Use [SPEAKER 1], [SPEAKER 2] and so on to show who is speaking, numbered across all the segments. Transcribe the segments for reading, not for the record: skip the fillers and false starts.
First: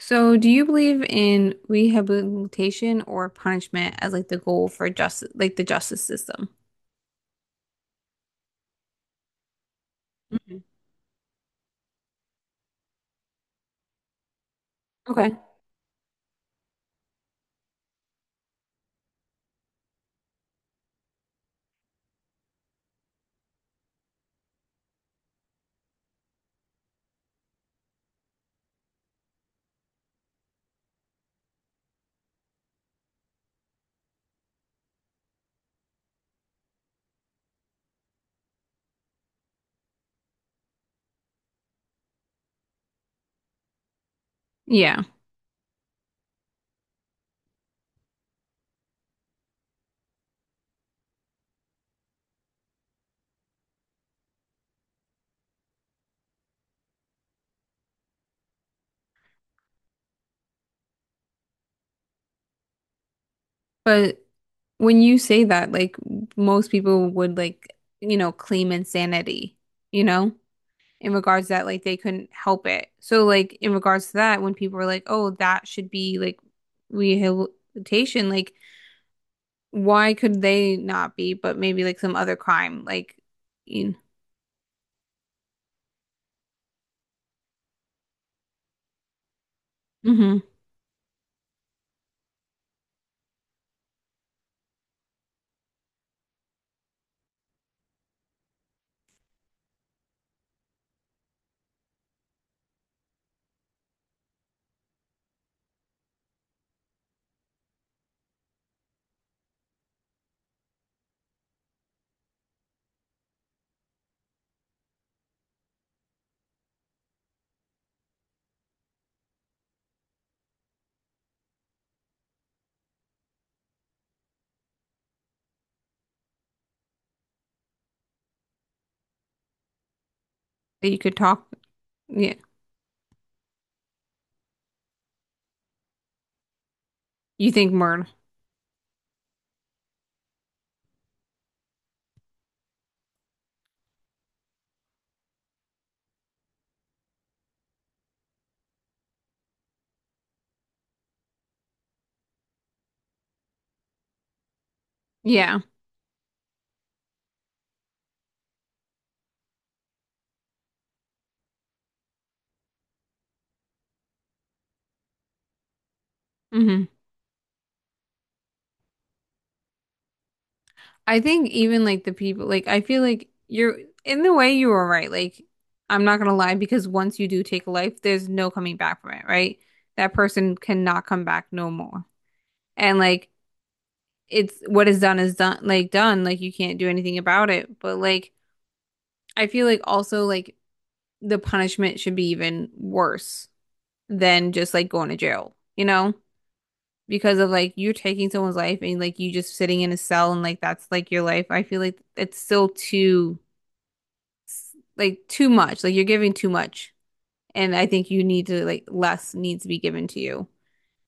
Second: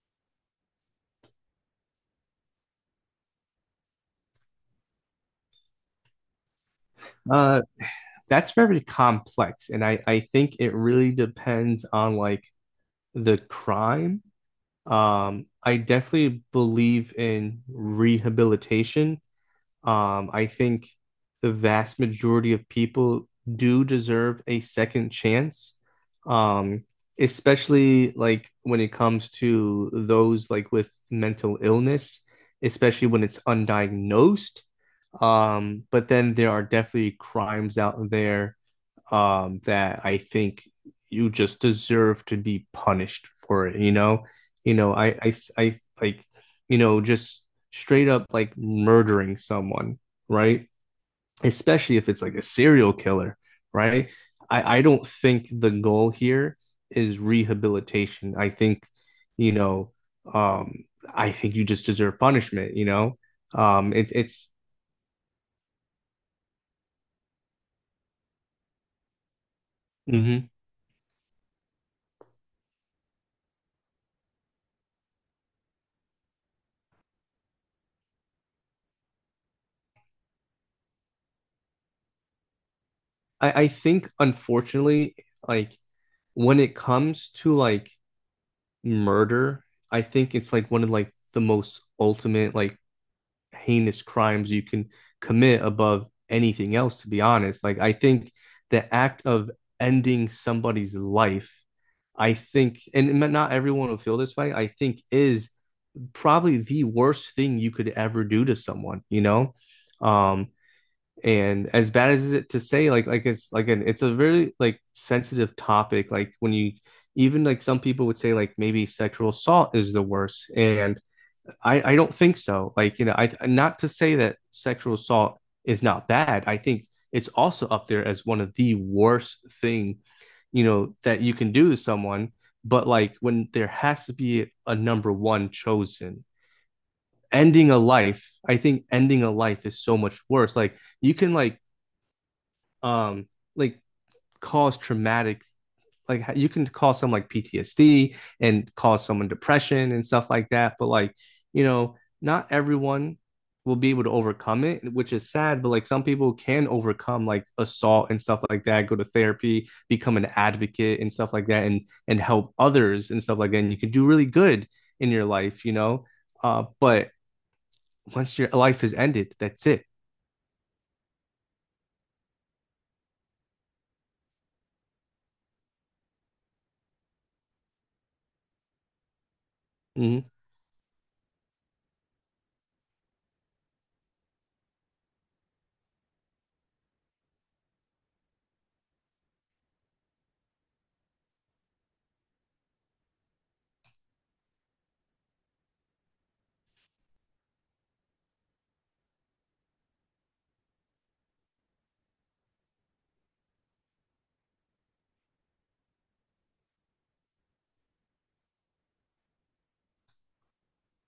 [SPEAKER 1] So, do you believe in rehabilitation or punishment as like the goal for justice, like the justice system?
[SPEAKER 2] Uh, that's very complex, and I think
[SPEAKER 1] Mhm.
[SPEAKER 2] it really depends on like the crime.
[SPEAKER 1] Okay.
[SPEAKER 2] I definitely believe in rehabilitation. I think the vast majority of people do deserve a second chance. Um, Especially like when it comes to those like with mental illness, especially when it's undiagnosed. But then there are definitely crimes out there that I think you just deserve to be punished for it. You know,
[SPEAKER 1] Yeah.
[SPEAKER 2] I like, you know, Just straight up like murdering someone, right? Especially if it's like a serial killer, right? I don't think the goal here is rehabilitation. I think, you know, um, I think you just deserve punishment. It,
[SPEAKER 1] But
[SPEAKER 2] it's.
[SPEAKER 1] when you say that, like most people would like, you know, claim insanity, you know,
[SPEAKER 2] Mm-hmm.
[SPEAKER 1] in regards to that like they couldn't help it. So, like in regards to that, when people are like, oh, that should be like rehabilitation, like why could they not be, but maybe like some other crime, like
[SPEAKER 2] I
[SPEAKER 1] you,
[SPEAKER 2] think unfortunately, like when it comes to like murder, I think
[SPEAKER 1] Mhm.
[SPEAKER 2] it's like one of like the most ultimate like heinous crimes you can commit above anything else, to be honest. Like I think the act of ending somebody's life, I think, and not everyone will feel this way, I think is probably the worst thing you could ever do to someone. Um, and as bad as it to say, like it's like an it's a very like sensitive topic. Like when you even like some people would say like maybe sexual assault is the worst. And I don't think so. Like, I not to say that sexual assault is not bad. I think it's also up there as one of the worst thing,
[SPEAKER 1] that you could
[SPEAKER 2] that you
[SPEAKER 1] talk.
[SPEAKER 2] can do to someone.
[SPEAKER 1] Yeah.
[SPEAKER 2] But like when there has to be a number one chosen,
[SPEAKER 1] You
[SPEAKER 2] ending
[SPEAKER 1] think
[SPEAKER 2] a
[SPEAKER 1] Myrtle?
[SPEAKER 2] life, I think ending a life is so much worse. Like you can um like cause traumatic like you can cause some like PTSD and cause someone depression and stuff like that but like not everyone will be able to overcome it which is
[SPEAKER 1] Yeah.
[SPEAKER 2] sad but like some people can overcome like assault and stuff like that, go to therapy, become an advocate and stuff like that and help others and stuff like that, and you can do really good in your life.
[SPEAKER 1] Hmm.
[SPEAKER 2] But once your life is ended, that's it.
[SPEAKER 1] I think even like the people, like I feel like you're in the way you were right. Like I'm not gonna lie because once you do take a life, there's no coming back from it, right? That
[SPEAKER 2] Hmm.
[SPEAKER 1] person cannot come back no more. And like it's what is done. Like you can't do anything about it. But like I feel like also like the punishment should be even worse than just like going to jail, you know? Because of like you're taking someone's life and like you just sitting in a cell and like that's like your life. I feel like it's still too like too much. Like you're giving too much. And I think you need to like less needs to be given to you.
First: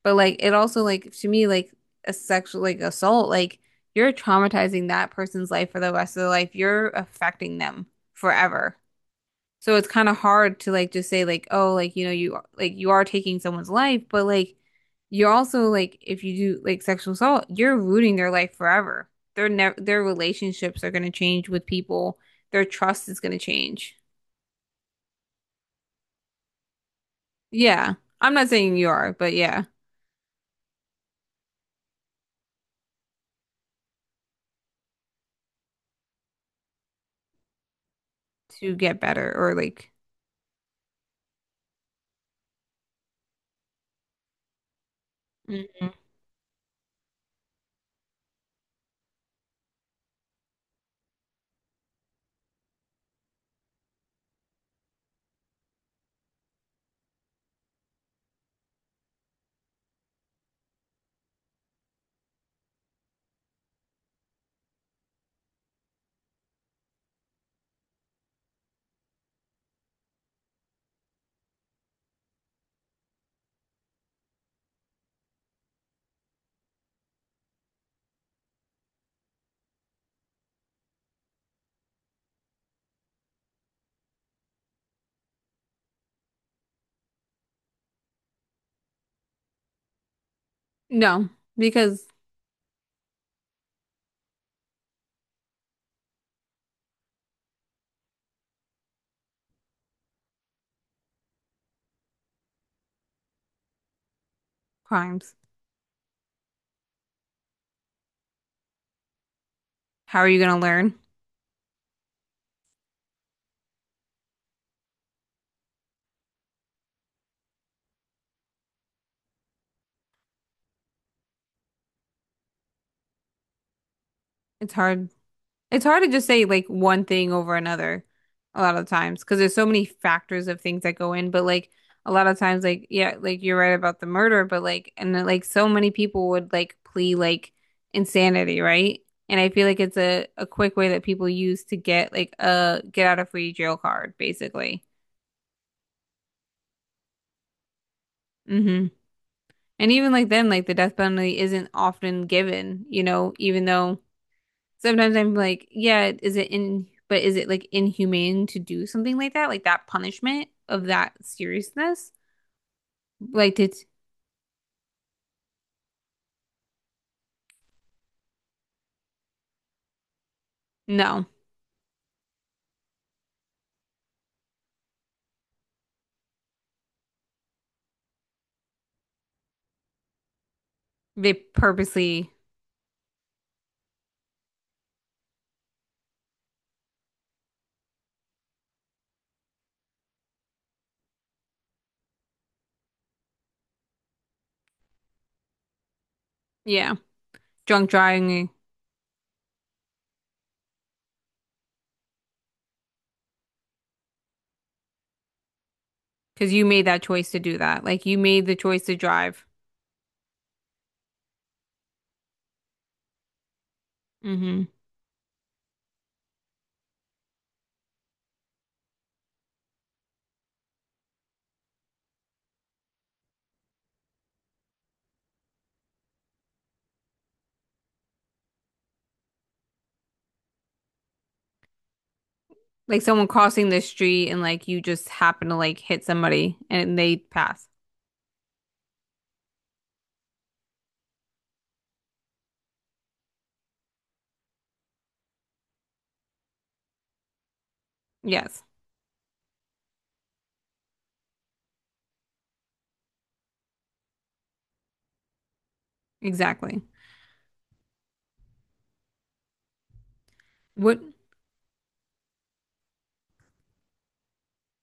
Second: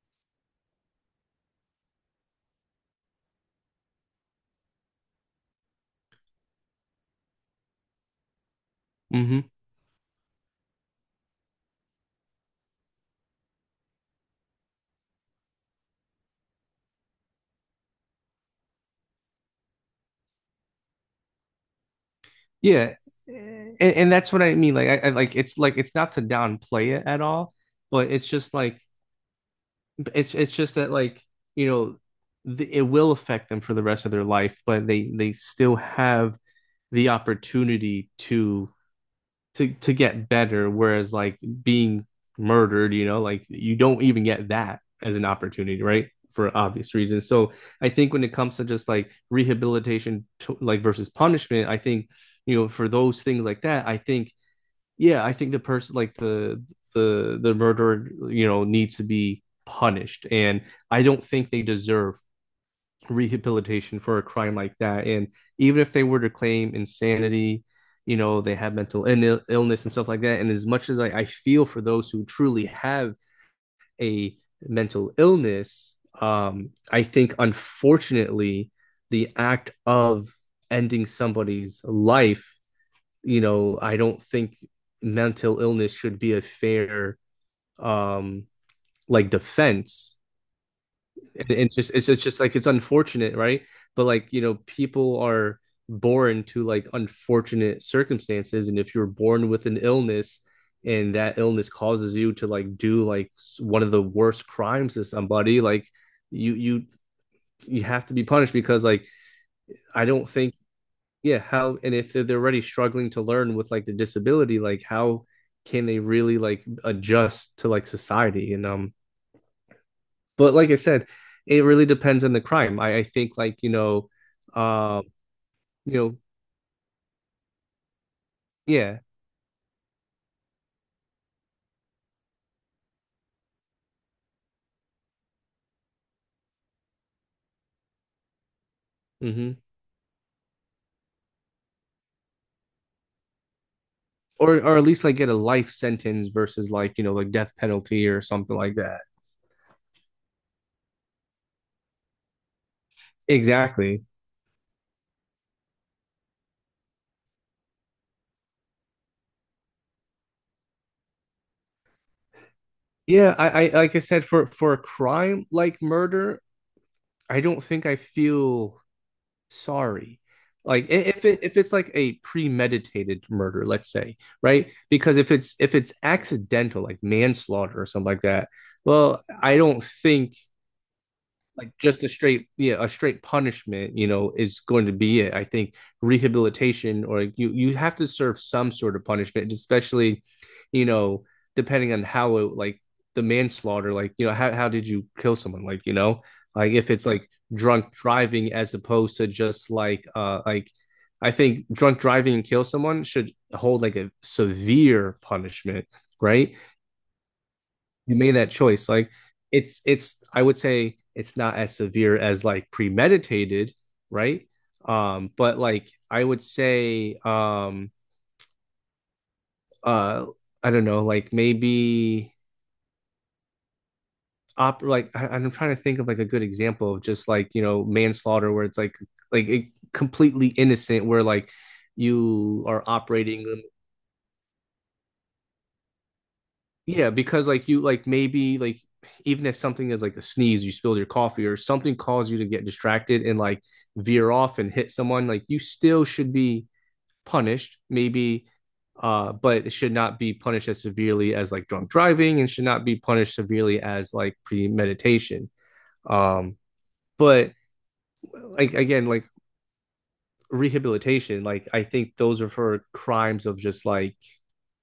[SPEAKER 1] But like it also like to me like a sexual like assault like you're traumatizing that person's life for the rest of their life. You're affecting them forever.
[SPEAKER 2] Hmm.
[SPEAKER 1] So it's kind of hard to like just say like, oh, like you know, you like you are taking someone's life, but like you're also like if you do like sexual assault, you're ruining their life forever. Their relationships are going to change with people. Their
[SPEAKER 2] Yeah,
[SPEAKER 1] trust is going to
[SPEAKER 2] and,
[SPEAKER 1] change.
[SPEAKER 2] and that's what I mean. Like, I like it's not to downplay it at all,
[SPEAKER 1] Yeah.
[SPEAKER 2] but it's
[SPEAKER 1] I'm not
[SPEAKER 2] just
[SPEAKER 1] saying
[SPEAKER 2] like
[SPEAKER 1] you are, but yeah,
[SPEAKER 2] it's just that like you know the, it will affect them for the rest of their life, but they still have the opportunity to
[SPEAKER 1] to get better or like
[SPEAKER 2] to get better. Whereas like being murdered, you know, like you don't even get that as an opportunity,
[SPEAKER 1] Mhm.
[SPEAKER 2] right? For obvious reasons. So I think when it comes to just like rehabilitation, like versus punishment, I think for those things like that, I think yeah, I think the person like the the murderer, you know, needs to be punished. And I don't think they deserve rehabilitation for a crime like that. And even if they were to claim insanity, you know, they have mental Ill- illness and stuff like that. And as much as I feel for those who truly have a mental illness, I think unfortunately the act of ending somebody's life, I don't think mental illness should be a fair um like defense.
[SPEAKER 1] No,
[SPEAKER 2] And just
[SPEAKER 1] because
[SPEAKER 2] it's just like it's unfortunate, right? But like, you know, people are born to like unfortunate circumstances, and if you're born with an illness and that illness causes you to like do like one of the worst crimes to
[SPEAKER 1] crimes.
[SPEAKER 2] somebody, like you you you have to be punished because like I
[SPEAKER 1] How
[SPEAKER 2] don't
[SPEAKER 1] are you going
[SPEAKER 2] think
[SPEAKER 1] to learn?
[SPEAKER 2] yeah how, and if they're already struggling to learn with like the disability, like how can they really like adjust to like society, and but like I said, it really depends on the crime. I think like
[SPEAKER 1] It's
[SPEAKER 2] um
[SPEAKER 1] hard. It's
[SPEAKER 2] you
[SPEAKER 1] hard to
[SPEAKER 2] know
[SPEAKER 1] just say like one thing over another a lot of
[SPEAKER 2] yeah.
[SPEAKER 1] times because there's so many factors of things that go in. But like a lot of times, like yeah, like you're right about the murder, but like and then, like so many people would like plea like insanity, right? And I
[SPEAKER 2] Hmm.
[SPEAKER 1] feel like it's a quick way that people use to get like a get out of free jail card,
[SPEAKER 2] Or
[SPEAKER 1] basically.
[SPEAKER 2] at least like get a life sentence versus like you know like death penalty or something like
[SPEAKER 1] Hmm.
[SPEAKER 2] that.
[SPEAKER 1] And even like then, like the death penalty isn't often given, you know, even though.
[SPEAKER 2] Exactly.
[SPEAKER 1] Sometimes I'm like, yeah, is it in, but is it like inhumane to do something like that? Like that punishment of that seriousness?
[SPEAKER 2] Yeah,
[SPEAKER 1] Like,
[SPEAKER 2] I
[SPEAKER 1] it's
[SPEAKER 2] like I said, for a crime like murder, I don't think I feel sorry. Like if
[SPEAKER 1] no,
[SPEAKER 2] it if it's like a premeditated murder, let's say, right? Because if it's accidental, like manslaughter or something like that, well, I don't think
[SPEAKER 1] they
[SPEAKER 2] like just a
[SPEAKER 1] purposely,
[SPEAKER 2] straight yeah a straight punishment, you know, is going to be it. I think rehabilitation or you have to serve some sort of punishment, especially, you know, depending on how it like the manslaughter, like you know how did you kill someone, like you know, like if
[SPEAKER 1] yeah,
[SPEAKER 2] it's like
[SPEAKER 1] drunk
[SPEAKER 2] drunk
[SPEAKER 1] driving
[SPEAKER 2] driving as opposed to just like I think drunk driving and kill someone should hold like a severe punishment,
[SPEAKER 1] because
[SPEAKER 2] right?
[SPEAKER 1] you made that choice to do that. Like,
[SPEAKER 2] You
[SPEAKER 1] you
[SPEAKER 2] made
[SPEAKER 1] made
[SPEAKER 2] that
[SPEAKER 1] the choice
[SPEAKER 2] choice.
[SPEAKER 1] to
[SPEAKER 2] Like
[SPEAKER 1] drive.
[SPEAKER 2] it's I would say it's not as severe as like premeditated, right?
[SPEAKER 1] Hmm.
[SPEAKER 2] But like I would say uh I don't know, like maybe op like I'm trying to think of like a good example of just like, you know, manslaughter where it's like like it, completely innocent where like you are
[SPEAKER 1] Like someone
[SPEAKER 2] operating.
[SPEAKER 1] crossing the street and like you just happen to like hit somebody and
[SPEAKER 2] Yeah,
[SPEAKER 1] they
[SPEAKER 2] because
[SPEAKER 1] pass.
[SPEAKER 2] like you like maybe like even if something is like a sneeze, you spilled your coffee or something caused you to get distracted and like veer off and hit someone, like you still should be punished, maybe.
[SPEAKER 1] Yes,
[SPEAKER 2] But it should not be punished as severely as like drunk driving, and should not be punished severely as like premeditation. Um,
[SPEAKER 1] exactly.
[SPEAKER 2] but like again, like
[SPEAKER 1] What?
[SPEAKER 2] rehabilitation, like I think those are for crimes of just like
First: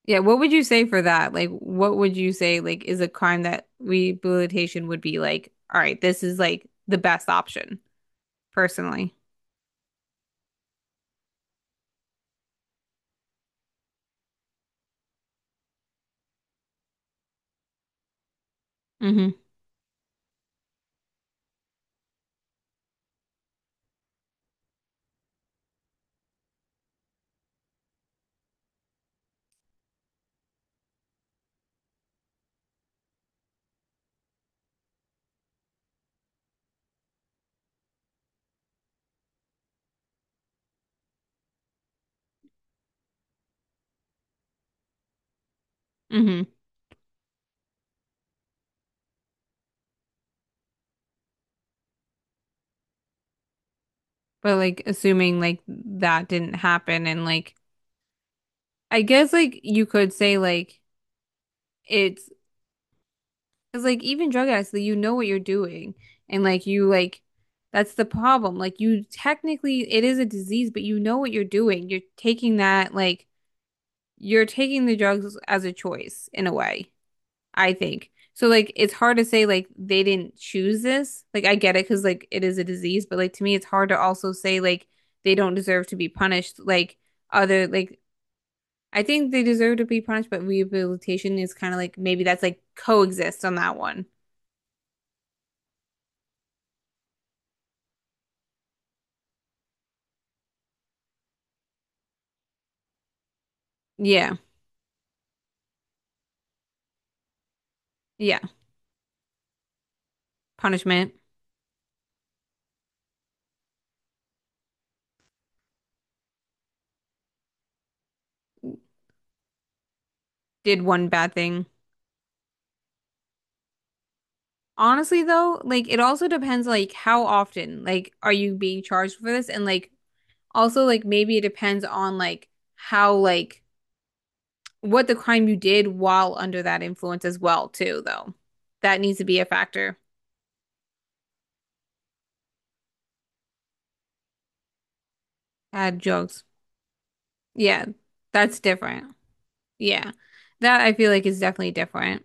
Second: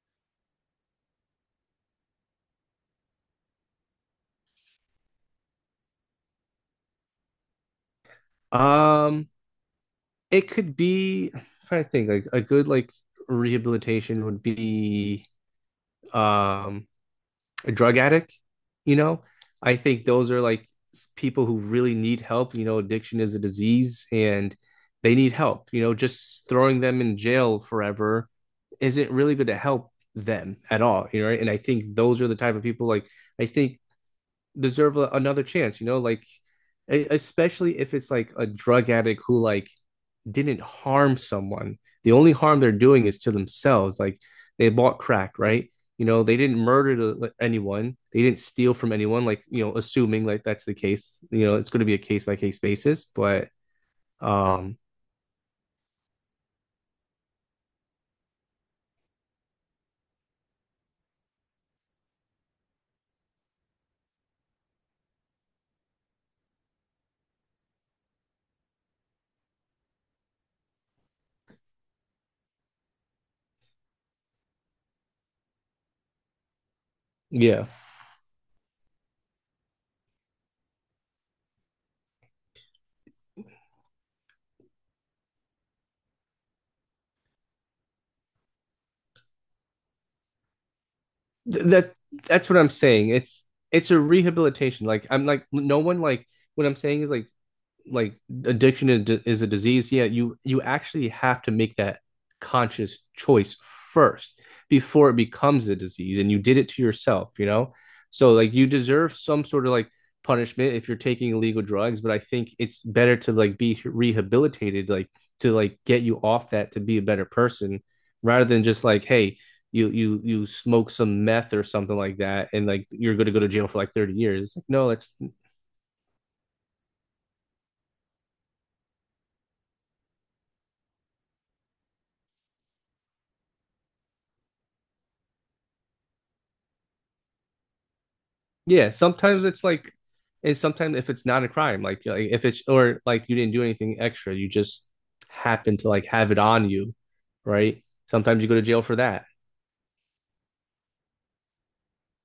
[SPEAKER 1] Yeah, what would you say for that? Like, what would you say like is a crime that rehabilitation would be like, all right, this is like the best option, personally.
[SPEAKER 2] um it could be. I'm trying to think like a good like rehabilitation would be um a drug addict, you know?
[SPEAKER 1] Hmm.
[SPEAKER 2] I think those are like s- people who really need help, you know, addiction is a disease and they need help. You know, just throwing them in jail forever isn't really going to help them at all, you know, right? And I think those are the type of people like I think deserve a, another chance, you know, like e- especially if it's like a drug addict who like didn't harm someone. The only harm they're doing is to themselves. Like they bought crack, right? You know, they
[SPEAKER 1] Hmm.
[SPEAKER 2] didn't murder anyone. They didn't steal from anyone. Like you know, assuming like that's the case. You know, it's going to be a case by case basis. But
[SPEAKER 1] But
[SPEAKER 2] um,
[SPEAKER 1] like assuming like that didn't happen and like I guess like you could say like it's because like even drug addicts, like, you know what you're doing and like you like that's the problem. Like you technically it is a disease, but you know what you're doing. You're taking that like you're taking the drugs as a choice in a way.
[SPEAKER 2] yeah.
[SPEAKER 1] I think. So like it's hard to say like they didn't choose this. Like I get it because like it is a disease, but like to me it's hard to also say like they don't deserve to be punished. Like other like I think they deserve to be punished, but rehabilitation is
[SPEAKER 2] Th-
[SPEAKER 1] kind of
[SPEAKER 2] that
[SPEAKER 1] like maybe that's
[SPEAKER 2] that's what
[SPEAKER 1] like
[SPEAKER 2] I'm saying.
[SPEAKER 1] coexist on that
[SPEAKER 2] It's a
[SPEAKER 1] one.
[SPEAKER 2] rehabilitation. Like I'm like no one like what I'm saying is like like addiction is a disease, yeah, you actually have to make that conscious choice
[SPEAKER 1] Yeah.
[SPEAKER 2] first before it becomes a disease, and you did it to yourself, you know, so
[SPEAKER 1] Yeah.
[SPEAKER 2] like you deserve some sort of like punishment if you're
[SPEAKER 1] Punishment
[SPEAKER 2] taking illegal drugs, but I think it's better to like be rehabilitated, like to like get you off that, to be a better person, rather than just like hey, you
[SPEAKER 1] did
[SPEAKER 2] smoke
[SPEAKER 1] one
[SPEAKER 2] some
[SPEAKER 1] bad
[SPEAKER 2] meth or
[SPEAKER 1] thing.
[SPEAKER 2] something like that and like you're going to go to jail for like 30 years, it's like no, that's
[SPEAKER 1] Honestly though, like it also depends like how often like are you being charged for this and like also like maybe it depends on like how like what the crime you did while under that influence as well, too, though.
[SPEAKER 2] Yeah,
[SPEAKER 1] That needs to be
[SPEAKER 2] sometimes
[SPEAKER 1] a
[SPEAKER 2] it's like,
[SPEAKER 1] factor.
[SPEAKER 2] and sometimes if it's not a crime, like if it's or like you didn't do anything extra, you just happen to
[SPEAKER 1] Add
[SPEAKER 2] like have it
[SPEAKER 1] drugs.
[SPEAKER 2] on you, right?
[SPEAKER 1] Yeah,
[SPEAKER 2] Sometimes you go
[SPEAKER 1] that's
[SPEAKER 2] to jail for
[SPEAKER 1] different.
[SPEAKER 2] that.
[SPEAKER 1] Yeah. That I feel like is definitely different.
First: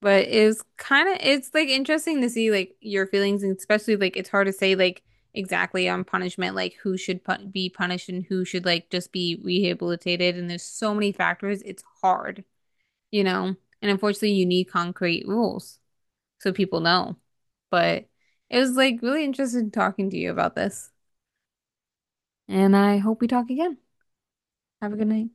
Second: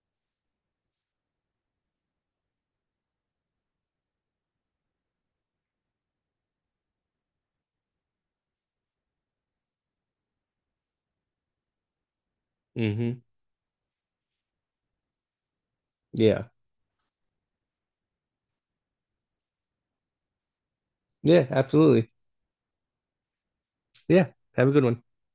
[SPEAKER 1] But it's kind of it's like interesting to see like your feelings and especially like it's hard to say like exactly on punishment like who should pu be punished and who should like just be rehabilitated and there's so many factors. It's hard,
[SPEAKER 2] Hmm.
[SPEAKER 1] you know. And unfortunately, you need concrete rules,
[SPEAKER 2] Yeah,
[SPEAKER 1] so people know. But it was like really interesting talking to you about this.
[SPEAKER 2] yeah, absolutely.
[SPEAKER 1] And I hope we talk again.
[SPEAKER 2] Yeah, have a good
[SPEAKER 1] Have a
[SPEAKER 2] one.
[SPEAKER 1] good night.